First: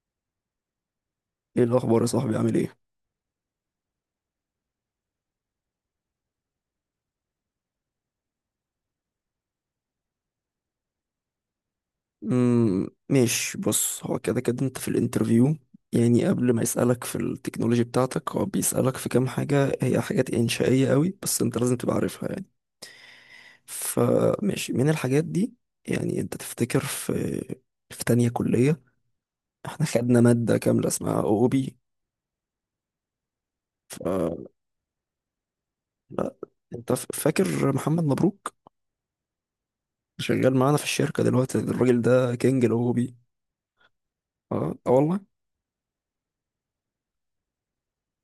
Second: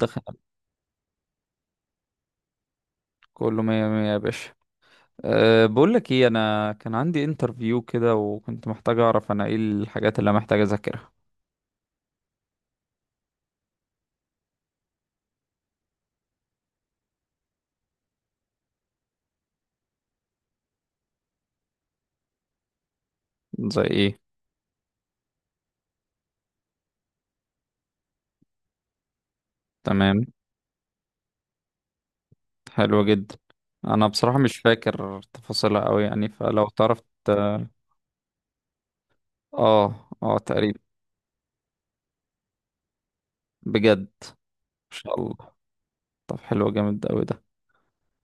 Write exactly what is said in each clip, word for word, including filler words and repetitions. دخل. ايه الاخبار يا صاحبي، عامل ايه؟ كله مية مية يا باشا. أه بقول لك ايه، انا كان عندي انترفيو كده وكنت محتاج اعرف انا ايه الحاجات اللي أنا محتاج اذاكرها. امم ماشي، بص، هو كده كده انت في الانترفيو. يعني قبل ما يسألك في التكنولوجي بتاعتك هو بيسألك في كام حاجة، هي حاجات إنشائية قوي بس انت لازم تبقى عارفها يعني. زي ايه؟ فماشي، من الحاجات دي يعني انت تفتكر في في تانية كلية؟ احنا خدنا تمام. مادة كاملة اسمها او بي. حلو جدا. ف انا بصراحة مش فاكر تفاصيلها قوي، يعني لا، فلو انت تعرف ف- ت- فاكر محمد مبروك؟ اه اه شغال معانا تقريبا. في الشركة دلوقتي، الراجل ده كينج الاو بي. بجد ان اه آه والله. شاء الله. طب حلو جامد قوي ده.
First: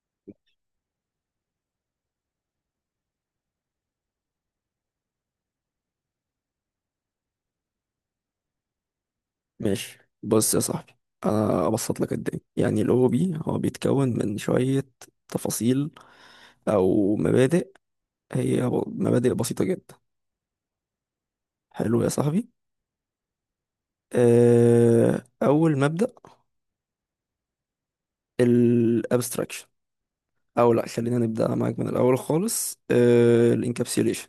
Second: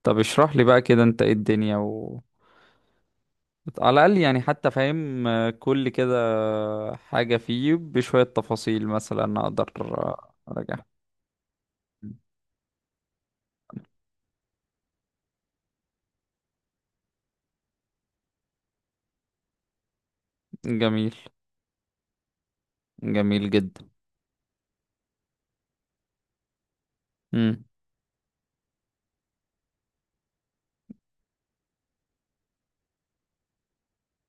طب اشرح لي بقى كده انت ايه الدنيا و... على الاقل، يعني حتى فاهم آه، كل كده حاجة فيه بشوية تفاصيل مثلا اقدر ماشي، آه، بص يا اراجعها. صاحبي، انا ابسط لك الدنيا. يعني الاو بي هو بيتكون من شوية تفاصيل او مبادئ، هي ب- مبادئ بسيطة جدا. جميل. حلو يا صاحبي. جميل جدا. أه، اول مبدأ مم. الابستراكشن. او لا، خلينا نبدأ معاك من الاول خالص. أه، الانكابسيوليشن.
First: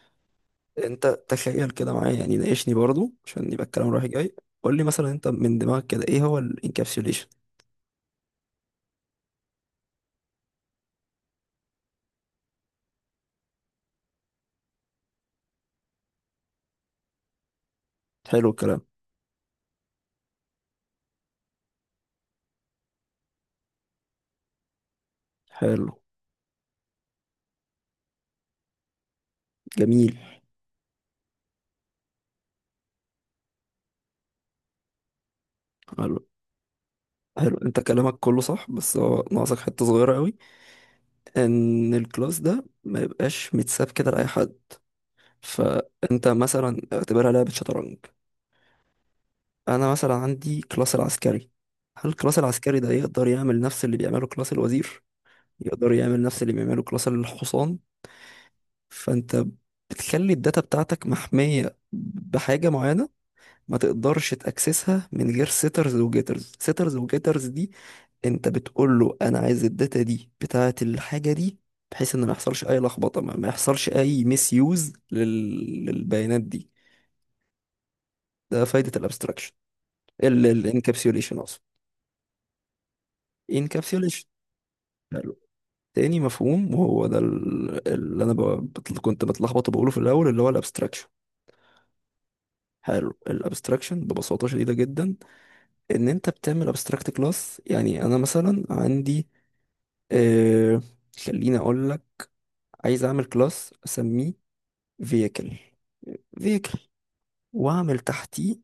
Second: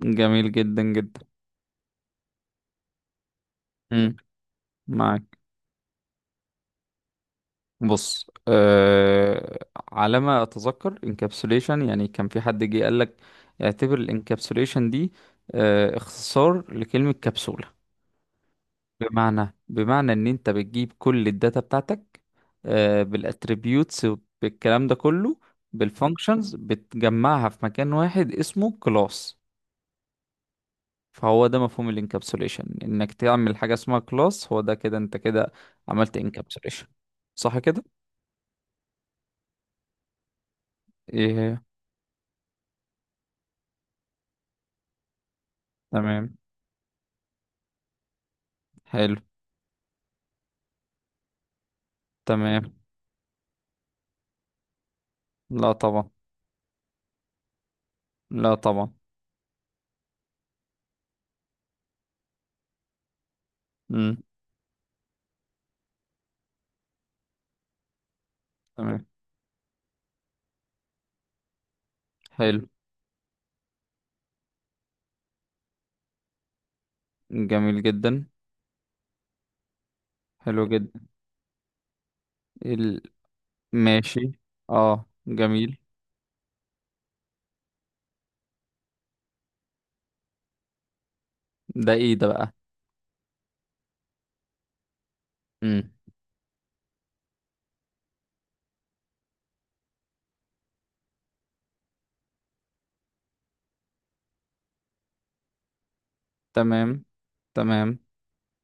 جميل جدا انت جدا. تخيل كده معايا، يعني ناقشني برضو عشان يبقى الكلام رايح مم. جاي. قول لي مثلا انت معاك. من دماغك كده ايه هو الانكابسيوليشن؟ بص أه... على ما اتذكر انكابسوليشن يعني كان في حد جه قال لك اعتبر الانكابسوليشن دي أه... اختصار لكلمة كبسولة. حلو الكلام. بمعنى بمعنى ان انت بتجيب كل الداتا بتاعتك أه... بالاتريبيوتس، بالكلام ده كله، حلو. بالفانكشنز، بتجمعها في مكان واحد اسمه كلاس. جميل. فهو ده مفهوم الانكابسوليشن، انك تعمل حاجه اسمها كلاس. هو ده كده، انت كده عملت انكابسوليشن، حلو، صح انت كده؟ كلامك كله صح بس هو ناقصك حته صغيره قوي. ايه. ان الكلاس ده ما يبقاش متساب كده لاي حد. فانت تمام. مثلا اعتبرها لعبه شطرنج. حلو. انا مثلا عندي كلاس العسكري، هل الكلاس تمام. العسكري ده يقدر يعمل نفس اللي بيعمله كلاس الوزير؟ لا يقدر طبعا. يعمل نفس اللي بيعمله كلاس الحصان؟ لا طبعا. فانت بتخلي الداتا بتاعتك محميه بحاجه معينه، ما امم. تقدرش تاكسسها من غير سيترز وجيترز. سيترز وجيترز دي انت بتقول تمام. له انا عايز الداتا دي بتاعه الحاجه دي، بحيث ان ما يحصلش حلو. اي لخبطه، ما ما يحصلش اي ميس يوز لل... للبيانات دي. جميل جدا. ده فايده الابستراكشن، حلو جدا. الانكابسيوليشن اقصد. ال... انكابسيوليشن. ماشي. اه حلو. جميل. تاني مفهوم وهو ده ال- اللي انا ب... بت- كنت بتلخبط وبقوله في الاول، اللي هو الابستراكشن. ده ايه ده بقى؟ حلو، الابستراكشن ببساطه شديده جدا، امم. ان انت بتعمل ابستراكت كلاس. يعني انا مثلا عندي آه... خليني اقول لك، عايز اعمل كلاس اسميه فيكل. فيكل تمام. تمام. واعمل تحتيه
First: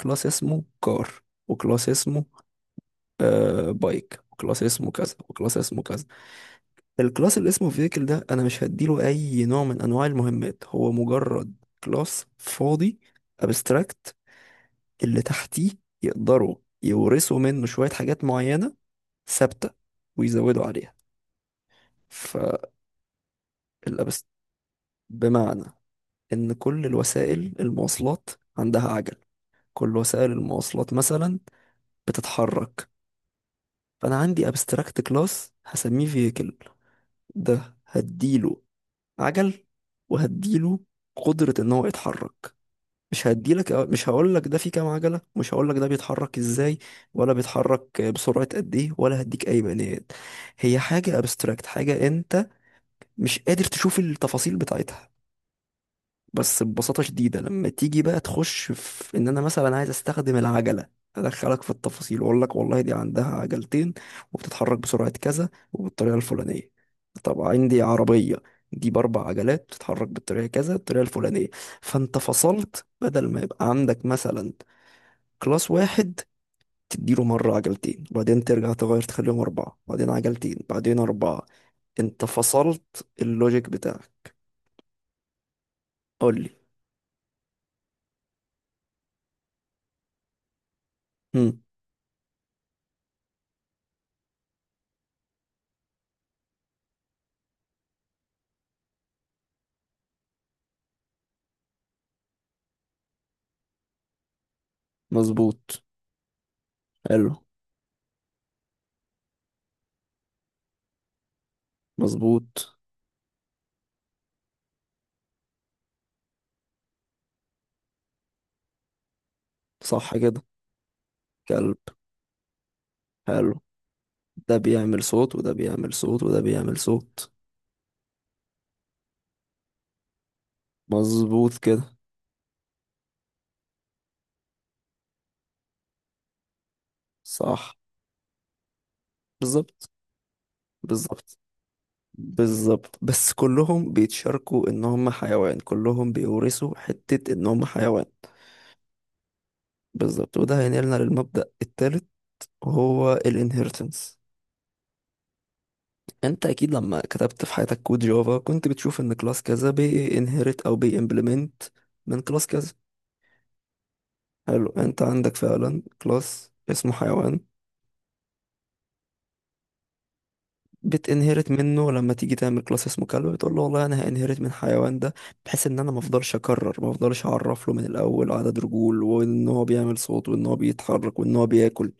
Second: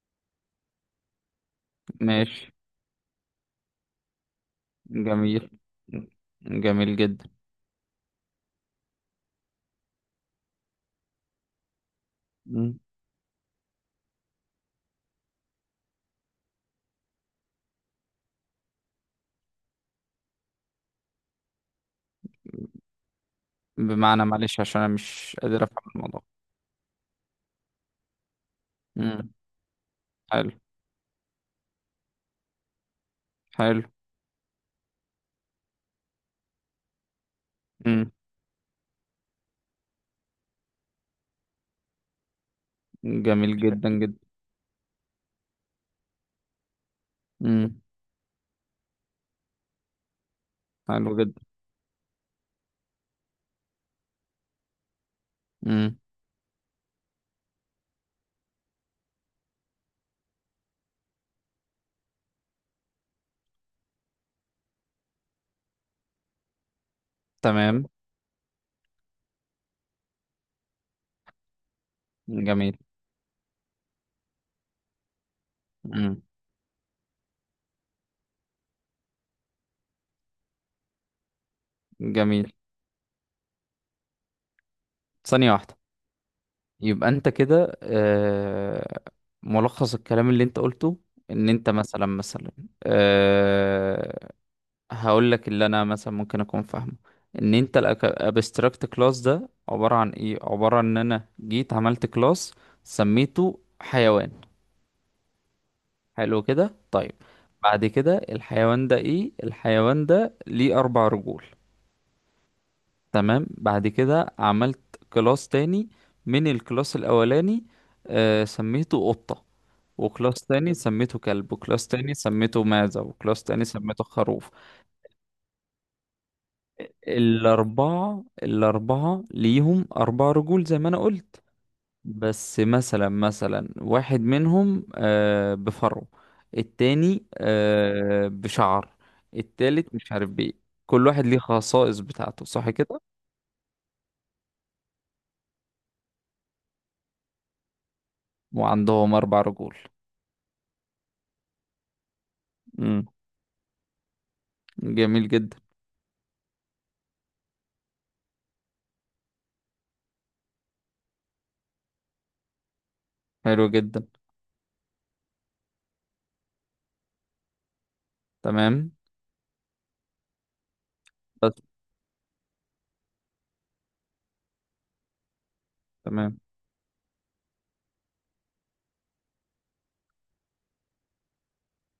كلاس اسمه كار، وكلاس اسمه ماشي. آه بايك، وكلاس اسمه كذا، جميل. وكلاس اسمه كذا. جميل جدا. الكلاس اللي اسمه فيكل ده انا مش هديله اي نوع من انواع المهمات، هو مجرد كلاس مم. فاضي، ابستراكت. اللي تحتيه يقدروا يورثوا منه شوية حاجات معينة ثابتة ويزودوا عليها. فالابست بمعنى، معلش، عشان انا مش قادر بمعنى افهم الموضوع. ان كل الوسائل المواصلات عندها عجل. مم. كل وسائل حلو. المواصلات مثلا بتتحرك. حلو. فانا عندي ابستراكت كلاس هسميه فيكل، ده امم. هديله عجل، وهديله قدرة ان هو يتحرك. مش جميل هديلك، جدا مش جدا. هقولك ده فيه كام عجلة، مش هقولك ده بيتحرك ازاي، ولا امم. بيتحرك بسرعة قد ايه، ولا هديك اي بيانات. هي حلو حاجة جدا. ابستراكت، حاجة انت مش قادر تشوف التفاصيل بتاعتها. امم. بس ببساطة شديدة، لما تيجي بقى تخش في ان انا مثلا عايز استخدم العجلة، ادخلك في التفاصيل واقول لك والله دي عندها عجلتين وبتتحرك بسرعة كذا وبالطريقة الفلانية. طب عندي تمام. عربية، دي باربع عجلات بتتحرك بالطريقة كذا، الطريقة الفلانية. فانت جميل. فصلت، بدل ما يبقى عندك مثلا كلاس واحد امم. تديله مرة عجلتين وبعدين ترجع تغير تخليهم أربعة بعدين عجلتين بعدين أربعة. انت جميل. فصلت اللوجيك بتاعك. ثانية واحدة. قول لي. يبقى انت كده آه ملخص الكلام اللي انت قلته، ان مم. انت مثلا مثلا آه هقول لك اللي انا مثلا ممكن اكون فاهمه. ان انت الابستراكت كلاس ده عبارة عن ايه؟ عبارة عن ان انا جيت عملت كلاس سميته حيوان. مظبوط. حلو كده، طيب. حلو. بعد كده الحيوان ده ايه؟ الحيوان ده ليه اربع رجول. مظبوط. تمام. بعد كده عملت كلاس تاني من الكلاس الاولاني، آه سميته قطة، صح وكلاس كده. تاني سميته كلب، كلب. وكلاس تاني سميته معزة، وكلاس حلو. تاني سميته خروف. ده بيعمل صوت وده بيعمل صوت وده بيعمل صوت. الأربعة الأربعة ليهم أربع رجول زي ما أنا قلت. مظبوط كده. بس مثلا مثلا واحد منهم آه، بفرو، التاني صح. آه، بشعر، بالظبط. التالت مش عارف بإيه. كل واحد بالظبط. ليه خصائص بتاعته، صح بالظبط، كده؟ بس كلهم بيتشاركوا ان هم حيوان، كلهم بيورثوا حتة ان هم حيوان. وعندهم أربع رجول. بالظبط، وده هينقلنا للمبدأ الثالث، مم. وهو الانهيرتنس. جميل جدا. انت اكيد لما كتبت في حياتك كود جافا كنت بتشوف ان كلاس كذا بينهرت او بيمبلمنت من كلاس كذا. حلو جدا. حلو، انت عندك فعلا كلاس اسمه حيوان، تمام. بتنهرت بس. منه لما تيجي تعمل كلاس اسمه كلب. بتقول له والله انا هانهرت من حيوان ده، بحيث ان انا ما افضلش تمام. اكرر، ما افضلش اعرف له من الاول عدد رجول وان هو بيعمل صوت وان هو بيتحرك وان هو بياكل.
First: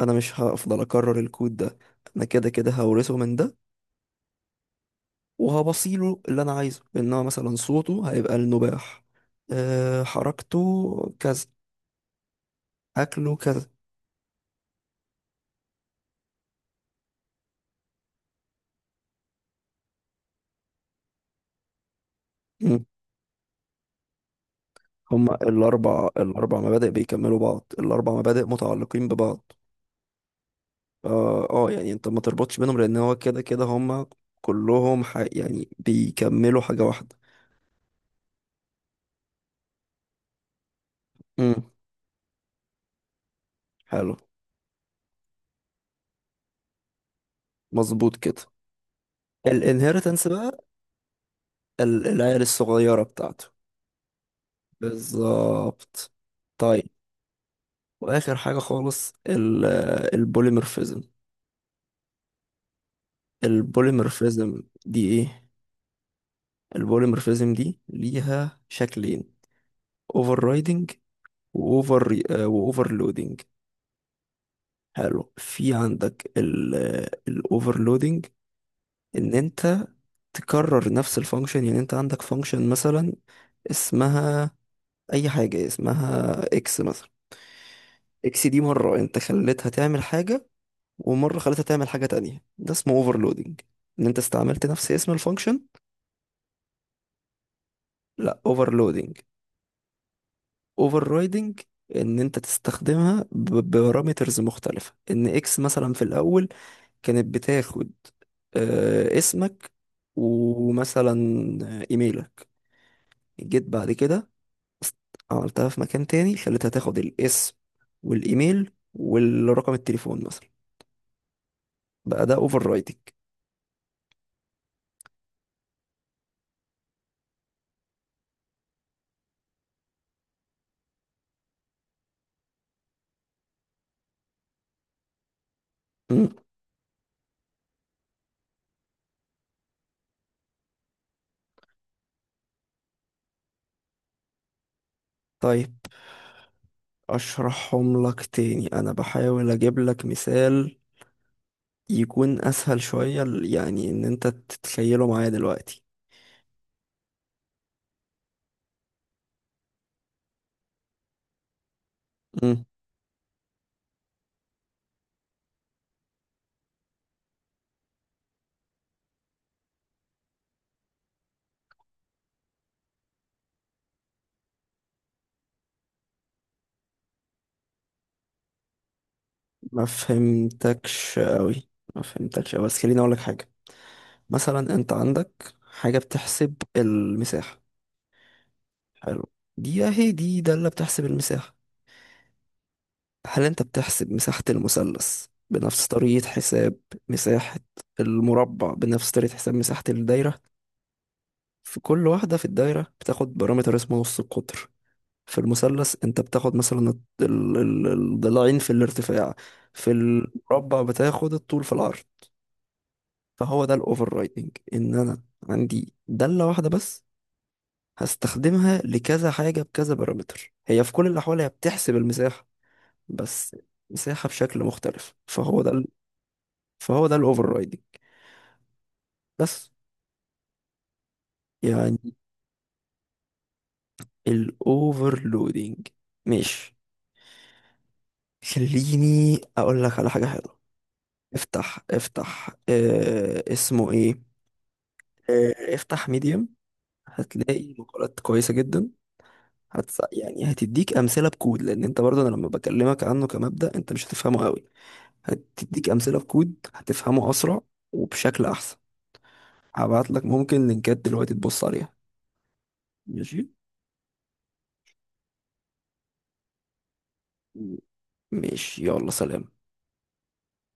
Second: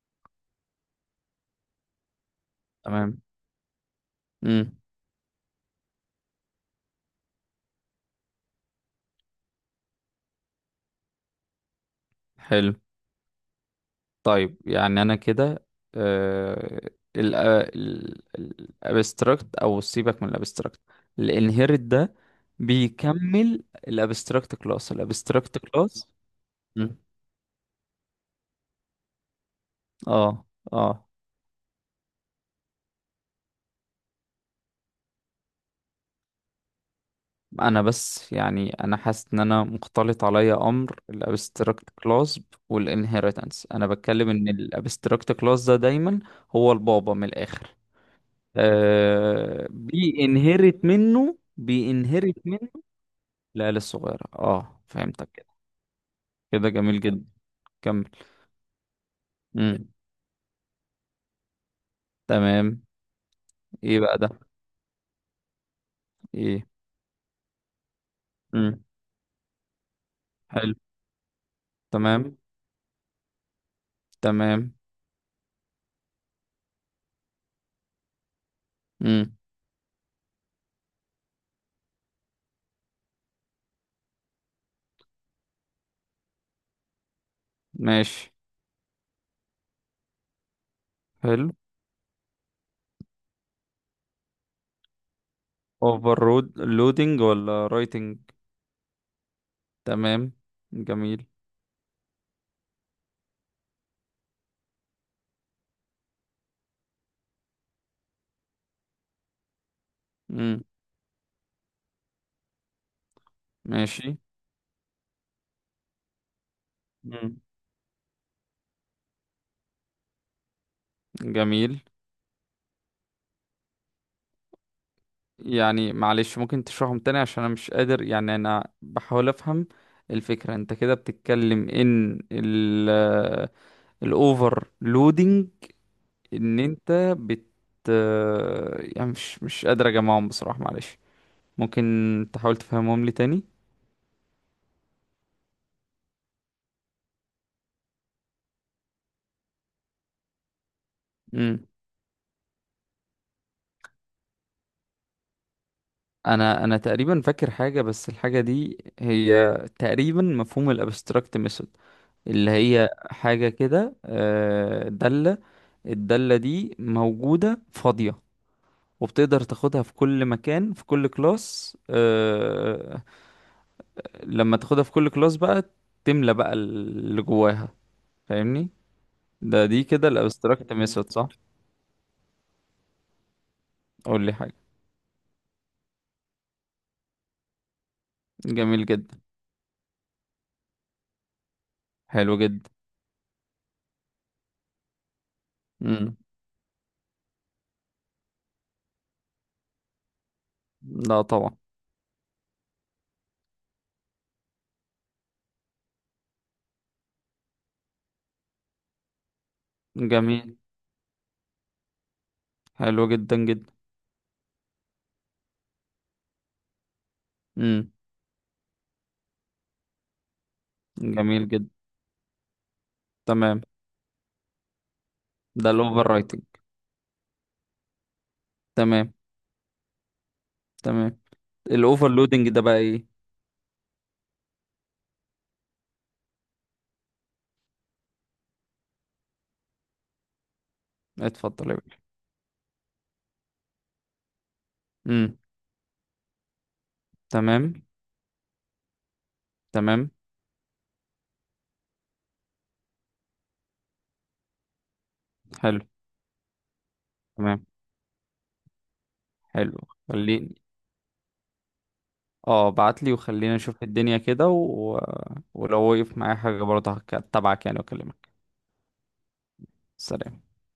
انا مش هفضل اكرر الكود ده، انا كده كده هورثه تمام. من ده، مم. وهبصيله اللي انا عايزه، ان هو مثلا صوته هيبقى النباح، أه، حركته كذا، حلو. اكله كذا. طيب، يعني انا كده آه الابستراكت، او سيبك من الابستراكت، الانهيرت ده بيكمل الابستراكت كلاس هما الابستراكت الأربع، كلاس الأربع مبادئ مم. بيكملوا بعض، الأربع مبادئ متعلقين ببعض. اه اه اه، آه، يعني انت ما تربطش بينهم لأن هو كده كده هما كلهم ح... يعني بيكملوا حاجة واحدة. انا بس، يعني انا حاسس ان انا مختلط عليا امر امم. الابستراكت كلاس والانهيرتنس. انا حلو. بتكلم ان الابستراكت كلاس ده دايما هو البابا من الاخر، مظبوط كده. آه الانهيرتنس بقى، بينهرت منه ال- بينهرت العيال الصغيرة بتاعته. العيال الصغيرة، اه، فهمتك كده. بالظبط. كده طيب، جميل جدا. كمل. وآخر حاجة خالص ال... امم. البوليمورفيزم. تمام. ايه بقى ده؟ البوليمورفيزم دي ايه؟ ايه. البوليمورفيزم دي ليها امم. شكلين: اوفر حلو. واوفر تمام. واوفر لودنج. تمام. حلو، في عندك الاوفر لودنج، ان امم. انت تكرر نفس الفانكشن. يعني انت عندك فانكشن مثلا اسمها اي حاجه، اسمها اكس مثلا. ماشي. اكس دي مره انت خليتها تعمل حاجه ومره حلو. خليتها تعمل حاجه تانية، ده اسمه اوفر لودنج، ان انت استعملت نفس اسم الفانكشن. اوفر رود لودنج ولا رايتنج؟ لا، اوفر لودنج. تمام. اوفر جميل. رايدنج، ان انت تستخدمها ببارامترز مختلفه، ان اكس مثلا في الاول كانت بتاخد آه، اسمك، امم. ومثلا ايميلك. جيت بعد ماشي. كده است- عملتها في مكان تاني، خليتها تاخد امم. الاسم والايميل والرقم التليفون مثلا. جميل. بقى ده اوفر رايتنج. يعني معلش، ممكن تشرحهم تاني عشان انا مش قادر، يعني انا بحاول افهم الفكرة. انت كده بتتكلم ان ال الاوفر، ان انت بت يعني مش مش قادر اجمعهم بصراحة، معلش. ممكن تحاول تفهمهم لي تاني. طيب، اشرحهم لك تاني، انا بحاول اجيب لك مثال امم. يكون اسهل شوية ل- يعني ان انت تتخيله معايا دلوقتي. انا انا تقريبا فاكر حاجة، بس الحاجة دي هي تقريبا مفهوم الابستراكت ميثود، اللي مم. هي حاجة كده آه، دالة. الدالة دي موجودة فاضية، وبتقدر تاخدها في كل مكان، في كل كلاس، آه، لما تاخدها في كل كلاس بقى، تملى بقى اللي جواها. فاهمني؟ ده دي ما كده الابستراكت ميثود، فهمتكش صح؟ قوي، ما فهمتكش أوي، بس خليني اقول لك حاجة. قول لي حاجة. مثلا انت عندك حاجة بتحسب المساحة. جميل جدا. حلو، دي اهي دي دالة بتحسب المساحة. حلو جدا. هل انت بتحسب مساحة المثلث بنفس امم. طريقة حساب مساحة المربع بنفس طريقة حساب مساحة الدايرة؟ لا طبعا. في كل واحدة، في الدايرة بتاخد بارامتر اسمه نص القطر، في المثلث انت بتاخد مثلا الط- ال- ال- الضلعين في الارتفاع، في جميل. المربع بتاخد الطول في العرض. حلو جدا فهو جدا. ده الاوفر رايدنج، ان انا عندي دالة واحدة بس امم. هستخدمها لكذا حاجة بكذا بارامتر، هي في كل الأحوال هي جميل جدا. بتحسب المساحة، بس تمام. مساحة بشكل مختلف. فهو ده ده ال... الاوفر رايتنج. فهو ده الأوفر رايدنج تمام. بس. تمام. الاوفر يعني لودنج ده بقى ايه؟ الأوفر لودنج. ماشي، خليني أقول لك على حاجة حلوة. اتفضل يا افتح، باشا. افتح اه اسمه ايه؟ امم. اه، افتح ميديم، هتلاقي تمام. مقالات كويسة جدا. هت... تمام. يعني هتديك أمثلة بكود، لأن أنت برضه أنا لما بكلمك عنه كمبدأ أنت مش هتفهمه قوي. حلو. هتديك امثله في كود هتفهمه اسرع تمام. وبشكل احسن. حلو. هبعت لك خليني، ممكن لينكات دلوقتي تبص عليها. اه بعت لي ماشي. وخلينا نشوف الدنيا كده و... ولو وقف معايا حاجة برضه هك- هتابعك يعني واكلمك. ماشي يلا، سلام. سلام.